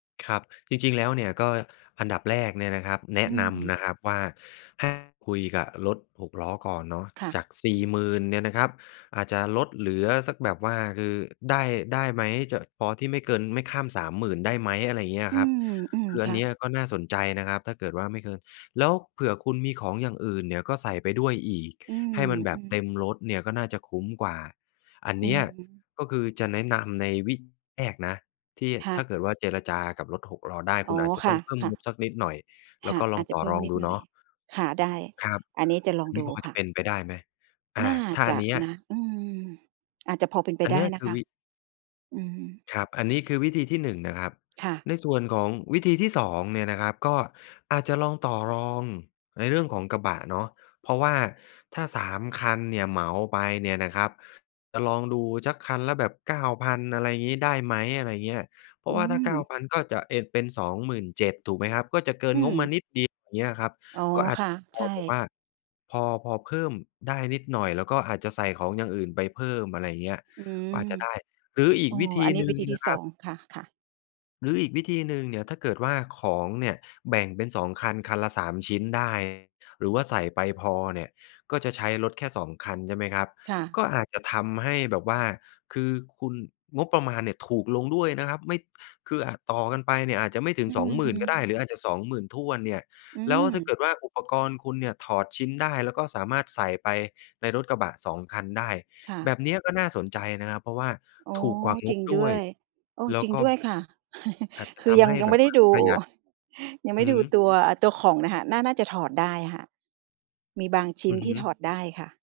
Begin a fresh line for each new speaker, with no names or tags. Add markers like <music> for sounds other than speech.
ครับ จริง ๆ แล้วเนี่ย ก็อันดับแรกเนี่ยนะครับ แน
อ
ะ
ื
นำนะ
ม
ครับว่า ให้คุยกับรถหกล้อก่อนเนาะ
ค่ะ
จาก 40,000 เนี่ยนะครับ อาจจะลดเหลือสักแบบว่า คือได้ ได้ไหม จะพอ ที่ไม่เกิน ไม่ข้าม 30,000 ได้ไหม อะไรอย่างเงี้ย
อื
ครับ
ม
คือ
ๆ
อ
ค
ัน
่
เนี้
ะ
ยก็น่าสนใจนะครับ ถ้าเกิดว่าไม่เกิน แล้วเผื่อคุณมีของอย่างอื่นเนี่ย ก็ใส่ไปด้วยอีก
อื
ให้มันแบบ
ม
เต็ม
ๆ
รถเนี่ย ก็น่าจะคุ้มกว่า อัน
อ
เ
ื
นี้ย
อ
ก็คือจะแนะนำในวิธีแรกนะ ที่
ค่
ถ้
ะ
าเกิดว่า เจรจากับรถหกล้อได้
อ
ค
๋
ุ
อ
ณอาจจะ
ค
ต้
่
องเพิ่ม
ะ
ง
ๆ
บสักนิดหน่อย แ
ค
ล้ว
่ะ
ก็ล
อ
อ
า
ง
จจ
ต
ะ
่อ
เพิ่
ร
ม
อง
นิด
ดู
หน
เ
่
น
อ
า
ย
ะ
ค่ะ ได้
ครับ
อันนี้จะล
อ
อ
ั
ง
นนี
ด
้
ู
พอจ
ค
ะ
่ะ
เป็นไปได้ไหม? อ่า
น่า
ถ้า
จ
อัน
ะ
เนี้ย
นะ อืม อาจจะพอเป็นไป
อัน
ไ
เ
ด
น
้
ี้ย
น
ค
ะ
ื
ค
อ
ะ
วิ
อืม
ครับ อันนี้คือวิธีที่ 1 นะครับ
ค่ะ
ในส่วนของวิธีที่ 2 เนี่ยนะครับ ก็อาจจะลองต่อรองในเรื่องของกระบะเนาะ เพราะว่าถ้า 3 คันเนี่ยเหมาไปเนี่ยนะครับ จะลองดูสัก คันละแบบ 9,000 อะไรงี้ ได้ไหม อะไรอย่างเงี้ย เพร
อ
า
ื
ะว่าถ้า เก้า
ม
พัน ก็จะเอน เป็น 27,000 ถูกไหมครับ ก็จะเกิ
อ
น
ื
งบมา
ม
นิดเดียว อย่างเงี้ยครับ
อ๋อ
ก็อาจ
ค
จ
่
ะ
ะ
พ
ใช
อแบบว
่
่าพอ พอเพิ่มได้นิดหน่อย แล้วก็อาจจะใส่ของอย่างอื่นไปเพิ่ม อะไรอย่างเงี้ย
อื
ก็
ม
อาจจะ ได้ หรืออี
อ
ก
๋อ
วิธี
อันนี
ห
้
นึ่
วิ
ง
ธีท
น
ี่
ะค
ส
รั
อ
บ
ง ค่ะ ๆ
หรืออีกวิธีหนึ่งเนี่ย ถ้าเกิดว่าของเนี่ยแบ่งเป็น 2 คัน คันละ 3 ชิ้นได้ หรือว่าใส่ไปพอเนี่ย ก็จะใช้รถแค่ 2คัน ใช่ไหมครับ
ค่ะ
ก็อาจจะทำให้แบบว่า คือคุณ งบประมาณเนี่ยถูกลงด้วยนะครับ ไม่ คืออาจต่อกันไปเนี่ย อาจจะไม่ถึ
อ
ง
ื
20,000 ก็ได้
ม
หรืออาจจะ 20,000ถ้วนเนี่ย
อื
แล้วถ้าเก
อ
ิดว่าอุปกรณ์คุณเนี่ยถอดชิ้นได้ แล้วก็สามารถใส่ไปในรถกระบะ 2 คันได้
ค่
แบ
ะ
บเนี้ยก็น่าสนใจนะครับ เพราะว่า
อ๋อ
ถูกกว่าง
จริ
บ
ง
ด
ด
้
้
ว
ว
ย
ย โอ้
แล้
จ
ว
ริง
ก็
ด้วยค่ะ <chuckles>
อาจจะ
คื
ท
อยั
ำใ
ง
ห้
ยัง
แบ
ไม่
บ
ได้
ว่า
ดู
ประหยัด
ยังไ
อ
ม
ื
่
อ
ดู
ฮึ
ตัว ตัวของน่ะค่ะ น่า น่าจะถอดได้ค่ะ มีบางชิ
อ
้น
ือ
ท
ฮ
ี่
ึ
ถอดได้ค่ะ